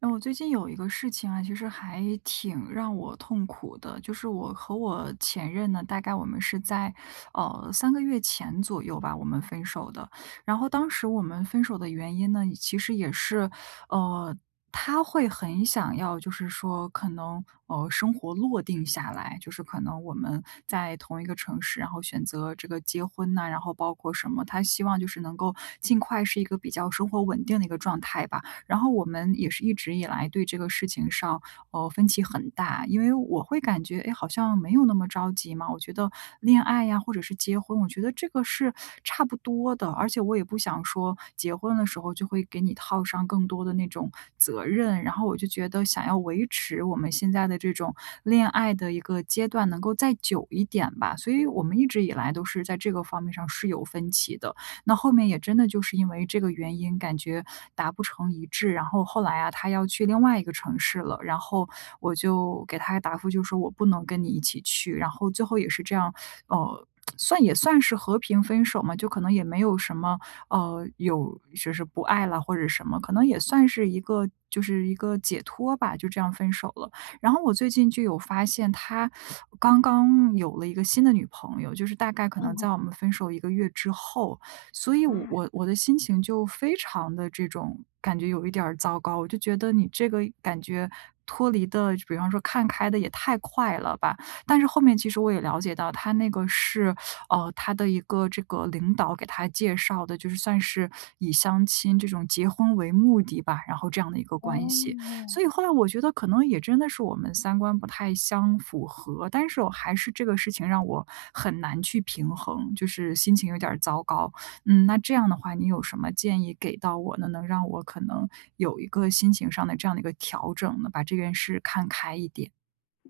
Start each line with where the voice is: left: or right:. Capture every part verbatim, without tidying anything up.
right: 嗯，我最近有一个事情啊，其实还挺让我痛苦的，就是我和我前任呢，大概我们是在呃三个月前左右吧，我们分手的。然后当时我们分手的原因呢，其实也是呃。他会很想要，就是说，可能呃，生活落定下来，就是可能我们在同一个城市，然后选择这个结婚呐、然后包括什么，他希望就是能够尽快是一个比较生活稳定的一个状态吧。然后我们也是一直以来对这个事情上，呃，分歧很大，因为我会感觉，哎，好像没有那么着急嘛。我觉得恋爱呀，或者是结婚，我觉得这个是差不多的，而且我也不想说结婚的时候就会给你套上更多的那种责任。然后我就觉得想要维持我们现在的这种恋爱的一个阶段能够再久一点吧，所以我们一直以来都是在这个方面上是有分歧的。那后面也真的就是因为这个原因，感觉达不成一致，然后后来啊，他要去另外一个城市了，然后我就给他答复，就说我不能跟你一起去，然后最后也是这样，呃，算也算是和平分手嘛，就可能也没有什么，呃，有就是不爱了或者什么，可能也算是一个就是一个解脱吧，就这样分手了。然后我最近就有发现他刚刚有了一个新的女朋友，就是大概可能在我
left: 哦，
right: 们分手一个月之后，所以我
left: 啊，
right: 我我的心情就非常的这种感觉有一点儿糟糕，我就觉得你这个感觉脱离的，比方说看开的也太快了吧。但是后面其实我也了解到，他那个是，呃，他的一个这个领导给他介绍的，就是算是以相亲这种结婚为目的吧，然后这样的一个关系。所
left: 哦，
right: 以后来我觉得可能也真的是我们三观不太相符合，但是我还是这个事情让我很难去平衡，就是心情有点儿糟糕。嗯，那这样的话，你有什么建议给到我呢？能让我可能有一个心情上的这样的一个调整呢，把这件事看开一点。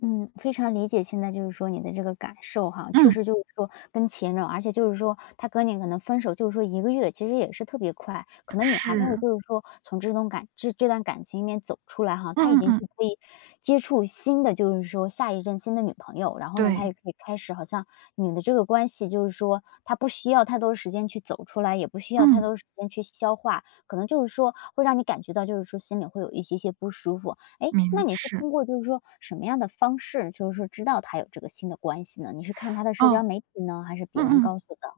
left: 嗯，非常理解现在就是说你的这个感受哈，确
right: 嗯。
left: 实就是说跟前任，而且就是说他跟你可能分手就是说一个月，其实也是特别快，可能你还没有
right: 是。
left: 就是说从这种感这这段感情里面走出来哈，他已
right: 嗯嗯
left: 经
right: 嗯。
left: 就可以接触新的就是说下一任新的女朋友，然后呢，他
right: 对。
left: 也可以开始好像你们的这个关系就是说他不需要太多的时间去走出来，也不需要太
right: 嗯。
left: 多的时间去消化，可能就是说会让你感觉到就是说心里会有一些些不舒服。哎，那
right: 明
left: 你是
right: 是。
left: 通过就是说什么样的方式，就是说知道他有这个新的关系呢？你是看他的社
right: 哦。
left: 交媒体呢，还是别
right: 嗯
left: 人
right: 嗯。
left: 告诉的？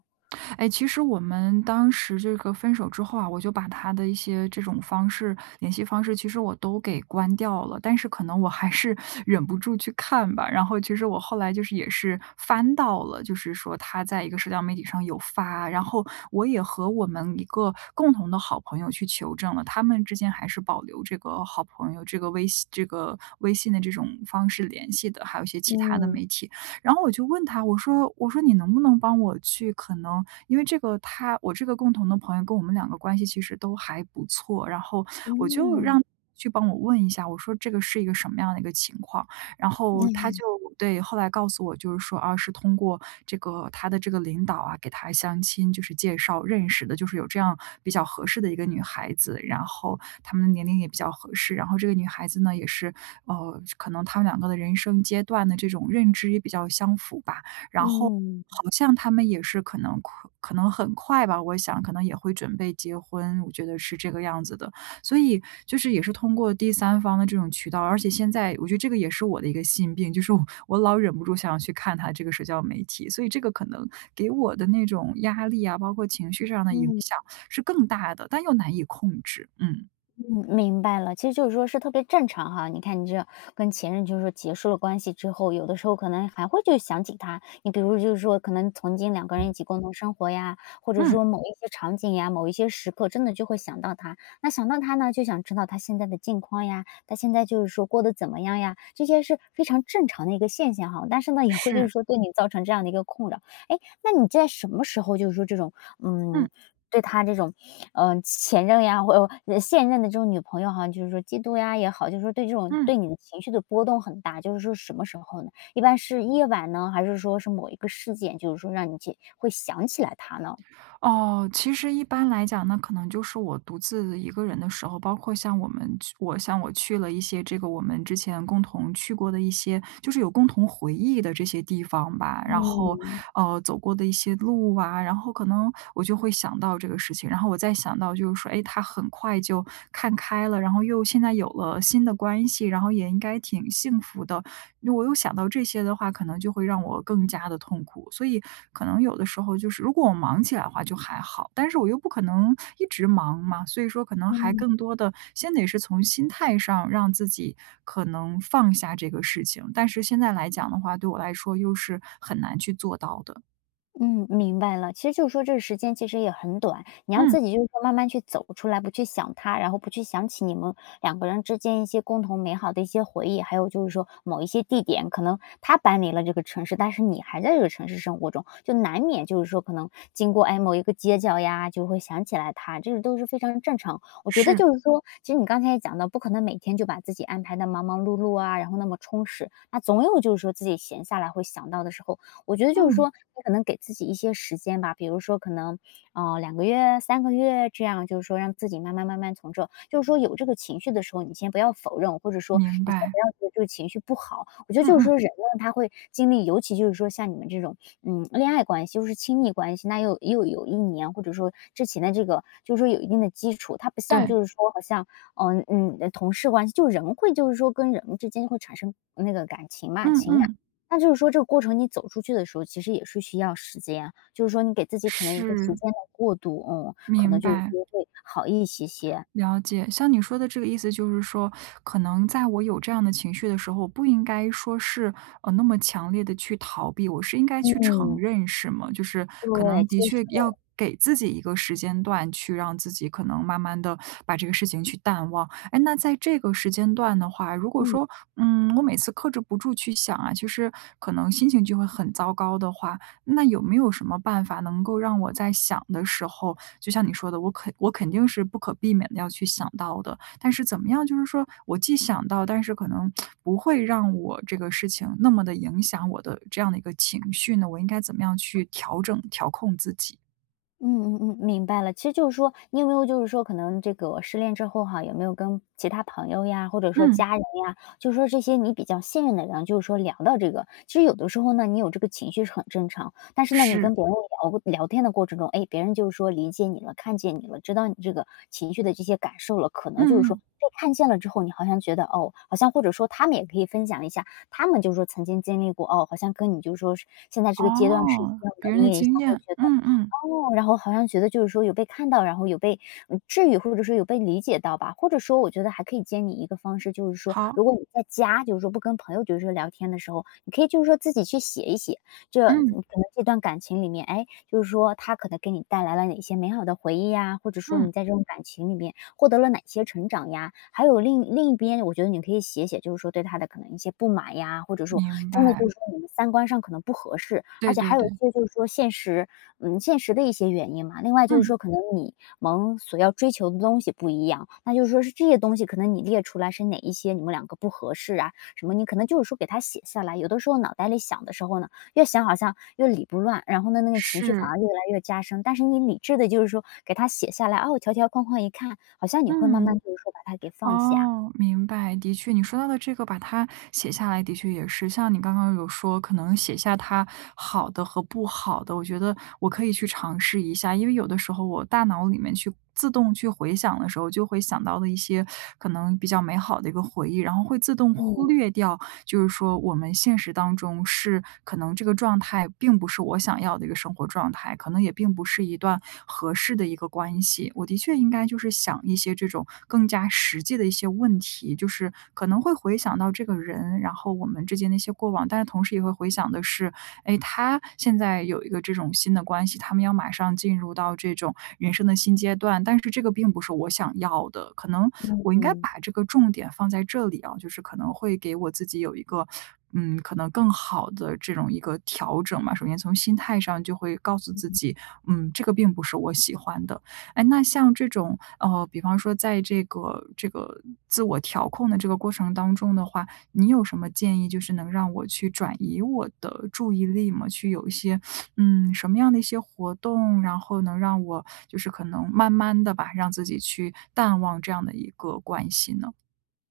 right: 哎，其实我们当时这个分手之后啊，我就把他的一些这种方式联系方式，其实我都给关掉了，但是可能我还是 忍不住去看吧。然后其实我后来就是也是翻到了，就是说他在一个社交媒体上有发，然后我也和我们一个共同的好朋友去求证了，他们之间还是保留这个好朋友这个微信这个微信的这种方式联系的，还有一些其他的
left: 嗯，
right: 媒体。然后我就问他，我说我说你能不能帮我去可能因为这个他我这个共同的朋友跟我们两个关系其实都还不错，然后我就让
left: 嗯，
right: 去帮我问一下，我说这个是一个什么样的一个情况，然后他
left: 嗯，
right: 就对，后来告诉我就是说啊，是通过这个他的这个领导啊，给他相亲就是介绍认识的，就是有这样比较合适的一个女孩子，然后他们的年龄也比较合适，然后这个女孩子呢也是呃，可能他们两个的人生阶段的这种认知也比较相符吧，然后
left: 嗯
right: 好像他们也是可能可可能很快吧，我想可能也会准备结婚，我觉得是这个样子的。所以就是也是通过第三方的这种渠道，而且现在我觉得这个也是我的一个心病，就是我我老忍不住想要去看他这个社交媒体，所以这个可能给我的那种压力啊，包括情绪上的影
left: 嗯。
right: 响是更大的，但又难以控制。嗯。
left: 嗯，明白了，其实就是说是特别正常哈。你看你这跟前任就是说结束了关系之后，有的时候可能还会就想起他。你比如就是说，可能曾经两个人一起共同生活呀，或者
right: 嗯。
left: 说某一些场景呀、某一些时刻，真的就会想到他。那想到他呢，就想知道他现在的近况呀，他现在就是说过得怎么样呀，这些是非常正常的一个现象哈。但是呢，也会就是
right: 是。
left: 说对你造成这样的一个困扰。哎，那你在什么时候就是说这种
right: 嗯。
left: 嗯对他这种，嗯前任呀，或呃，现任的这种女朋友哈，好像就是说嫉妒呀也好，就是说对这种
right: 嗯。
left: 对你的情绪的波动很大，就是说什么时候呢？一般是夜晚呢，还是说是某一个事件，就是说让你去会想起来他呢？
right: 哦，其实一般来讲呢，可能就是我独自一个人的时候，包括像我们去我像我去了一些这个我们之前共同去过的一些，就是有共同回忆的这些地方吧，然后，
left: 嗯
right: 呃，走过的一些路啊，然后可能我就会想到这个事情，然后我再想到就是说，哎，他很快就看开了，然后又现在有了新的关系，然后也应该挺幸福的。我又想到这些的话，可能就会让我更加的痛苦。所以可能有的时候就是，如果我忙起来的话就还好，但是我又不可能一直忙嘛，所以说可能还
left: 嗯。
right: 更多的先得是从心态上让自己可能放下这个事情。但是现在来讲的话，对我来说又是很难去做到的。
left: 嗯，明白了。其实就是说这个时间其实也很短，你让
right: 嗯。
left: 自己就是说慢慢去走出来，不去想他，然后不去想起你们两个人之间一些共同美好的一些回忆，还有就是说某一些地点，可能他搬离了这个城市，但是你还在这个城市生活中，就难免就是说可能经过哎某一个街角呀，就会想起来他，这个都是非常正常。我觉得
right: 是。
left: 就是说，其实你刚才也讲到，不可能每天就把自己安排的忙忙碌碌啊，然后那么充实，那总有就是说自己闲下来会想到的时候，我觉得就是
right: 嗯。
left: 说，你可能给自己一些时间吧，比如说可能，呃两个月、三个月这样，就是说让自己慢慢慢慢从这就是说有这个情绪的时候，你先不要否认，或者说
right: 明
left: 你先
right: 白。
left: 不要觉得这个情绪不好。我觉得
right: 嗯
left: 就是
right: 嗯。
left: 说人呢，他会经历，尤其就是说像你们这种，嗯，恋爱关系又是亲密关系，那又又有一年或者说之前的这个就是说有一定的基础，它不像
right: 对。
left: 就是说好像，嗯嗯，同事关系，就人会就是说跟人之间会产生那个感情嘛，
right: 嗯
left: 情感。
right: 嗯。
left: 那就是说这个过程你走出去的时候，其实也是需要时间，就是说你给自己可能一个时
right: 是。
left: 间的过渡，嗯，可能
right: 明
left: 就是
right: 白。
left: 说会好一些些。
right: 了解，像你说的这个意思，就是说，可能在我有这样的情绪的时候，我不应该说是呃那么强烈的去逃避，我是应该去承
left: 嗯，
right: 认，是吗？就是可能
left: 对，其
right: 的
left: 实
right: 确要给自己一个时间段，去让自己可能慢慢的把这个事情去淡忘。哎，那在这个时间段的话，如果
left: 嗯。
right: 说，嗯，我每次克制不住去想啊，其实可能心情就会很糟糕的话，那有没有什么办法能够让我在想的时候，就像你说的，我肯我肯定是不可避免的要去想到的，但是怎么样，就是说我既想到，但是可能不会让我这个事情那么的影响我的这样的一个情绪呢？我应该怎么样去调整、调控自己？
left: 嗯嗯嗯，明白了。其实就是说，你有没有就是说，可能这个失恋之后哈，有没有跟其他朋友呀，或者说
right: 嗯。
left: 家人呀，就是说这些你比较信任的人，就是说聊到这个，其实有的时候呢，你有这个情绪是很正常，但是呢，你
right: 是。
left: 跟别人聊聊天的过程中，哎，别人就是说理解你了，看见你了，知道你这个情绪的这些感受了，可能就是
right: 嗯
left: 说
right: 嗯。
left: 被看见了之后，你好像觉得哦，好像或者说他们也可以分享一下，他们就是说曾经经历过哦，好像跟你就是说是现在这个阶段是一
right: 哦，
left: 样的，
right: 别人
left: 你
right: 的
left: 也一下
right: 经
left: 会
right: 验。
left: 觉得。
right: 嗯嗯。
left: 哦，然后好像觉得就是说有被看到，然后有被嗯治愈，或者说有被理解到吧。或者说，我觉得还可以建议一个方式，就是说，
right: 好。
left: 如果你在家，就是说不跟朋友就是说聊天的时候，你可以就是说自己去写一写，这可能
right: 嗯
left: 这段感情里面，哎，就是说他可能给你带来了哪些美好的回忆呀，或者说
right: 嗯。
left: 你在这种感情里面获得了哪些成长呀。还有另另一边，我觉得你可以写写，就是说对他的可能一些不满呀，或者说
right: 明
left: 真的
right: 白。
left: 就是说你们三观上可能不合适，而
right: 对
left: 且
right: 对
left: 还有
right: 对。
left: 一些就是说现实嗯，现实的一些原因嘛。另外就是
right: 嗯。
left: 说可能你们所要追求的东西不一样，那就是说是这些东西可能你列出来是哪一些你们两个不合适啊，什么你可能就是说给他写下来。有的时候脑袋里想的时候呢，越想好像越理不乱，然后呢，那个情绪反
right: 是。
left: 而越来越加深。但是你理智的就是说给他写下来，哦，条条框框一看，好像你会慢
right: 嗯。
left: 慢就是说把它给放下。
right: 哦，明白。的确，你说到的这个，把它写下来，的确也是像你刚刚有说，可能写下它好的和不好的，我觉得我可以去尝试一下。因为有的时候我大脑里面去自动去回想的时候，就会想到的一些可能比较美好的一个回忆，然后会自动忽
left: 嗯
right: 略掉，就是说我们现实当中是可能这个状态并不是我想要的一个生活状态，可能也并不是一段合适的一个关系。我的确应该就是想。讲一些这种更加实际的一些问题，就是可能会回想到这个人，然后我们之间的一些过往，但是同时也会回想的是，哎，他现在有一个这种新的关系，他们要马上进入到这种人生的新阶段，但是这个并不是我想要的，可能我应该
left: 嗯。
right: 把这个重点放在这里啊，就是可能会给我自己有一个。嗯，可能更好的这种一个调整嘛，首先从心态上就会告诉自己，嗯，这个并不是我喜欢的，哎，那像这种，呃，比方说在这个这个自我调控的这个过程当中的话，你有什么建议，就是能让我去转移我的注意力吗？去有一些，嗯，什么样的一些活动，然后能让我就是可能慢慢的吧，让自己去淡忘这样的一个关系呢？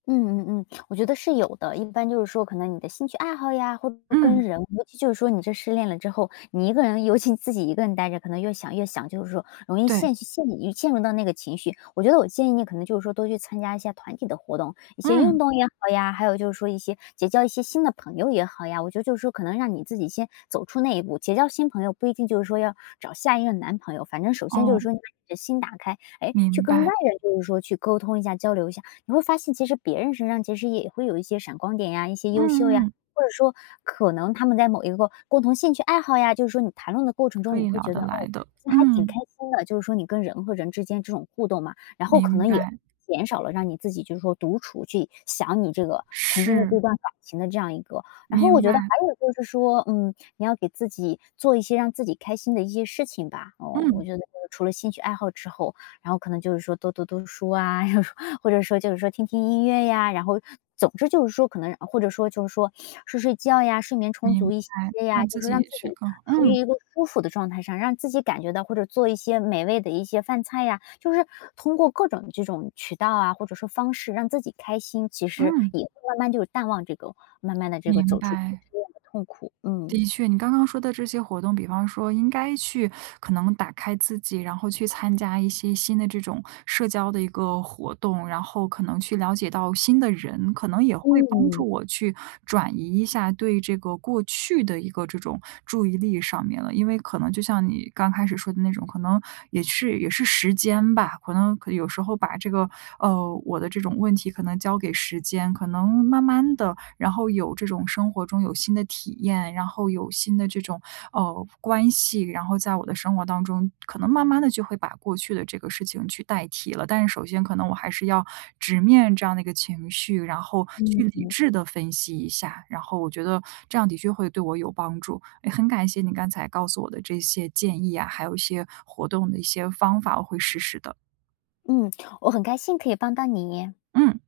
left: 嗯嗯嗯，我觉得是有的。一般就是说可能你的兴趣爱好呀，或者说跟
right: 嗯。
left: 人尤其就是说你这失恋了之后，你一个人尤其自己一个人待着，可能越想越想，就是说容易
right: 对。
left: 陷去陷入陷入到那个情绪。我觉得我建议你可能就是说多去参加一些团体的活动，一些运
right: 嗯。
left: 动也好呀，还有就是说一些结交一些新的朋友也好呀。我觉得就是说可能让你自己先走出那一步，结交新朋友不一定就是说要找下一任男朋友，反正首先就是
right: 哦，
left: 说你把你的心打开，哎，去
right: 明
left: 跟
right: 白。
left: 外人就是说去沟通一下、交流一下。你会发现其实别人身上其实也会有一些闪光点呀，一些优秀呀，
right: 嗯嗯。
left: 或者说可能他们在某一个共同兴趣爱好呀，就是说你谈论的过程
right: 可
left: 中，你
right: 以
left: 会
right: 聊
left: 觉
right: 得
left: 得哦，
right: 来的。
left: 其实还挺开
right: 嗯。
left: 心的，就是说你跟人和人之间这种互动嘛，然后可
right: 明
left: 能也
right: 白。
left: 减少了让你自己就是说独处去想你这个曾经的
right: 是。
left: 这段感情的这样一个。然后我
right: 明
left: 觉
right: 白。
left: 得还有就是说，嗯，你要给自己做一些让自己开心的一些事情吧。哦，我
right: 嗯。
left: 觉得就是除了兴趣爱好之后，然后可能就是说多读读书啊，或者说就是说听听音乐呀，然后总之就是说可能或者说就是说睡睡觉呀，睡眠充
right: 明
left: 足一些
right: 白，
left: 呀，
right: 让自
left: 就是让
right: 己
left: 自
right: 去
left: 己
right: 更好。
left: 处于
right: 嗯。
left: 一个舒服的状态上，让自己感觉到或者做一些美味的一些饭菜呀，就是通过各种这种渠道啊，或者说方式让自己开心，其实
right: 嗯。
left: 也会慢慢就是淡忘这个慢慢的这个
right: 明
left: 走出这个
right: 白。
left: 失恋的痛苦，嗯。
right: 的确，你刚刚说的这些活动，比方说应该去可能打开自己，然后去参加一些新的这种社交的一个活动，然后可能去了解到新的人，可能也会帮
left: 嗯，
right: 助我去转移一下对这个过去的一个这种注意力上面了。因为可能就像你刚开始说的那种，可能也是也是时间吧，可能可有时候把这个呃我的这种问题可能交给时间。可能慢慢的，然后有这种生活中有新的体验，然后有新的这种，呃，关系，然后在我的生活当中，可能慢慢的就会把过去的这个事情去代替了。但是首先可能我还是要直面这样的一个情绪，然后去
left: 嗯。
right: 理智的分析一下，然后我觉得这样的确会对我有帮助。哎，很感谢你刚才告诉我的这些建议啊，还有一些活动的一些方法，我会实施的。
left: 嗯，我很开心可以帮到你。
right: 嗯。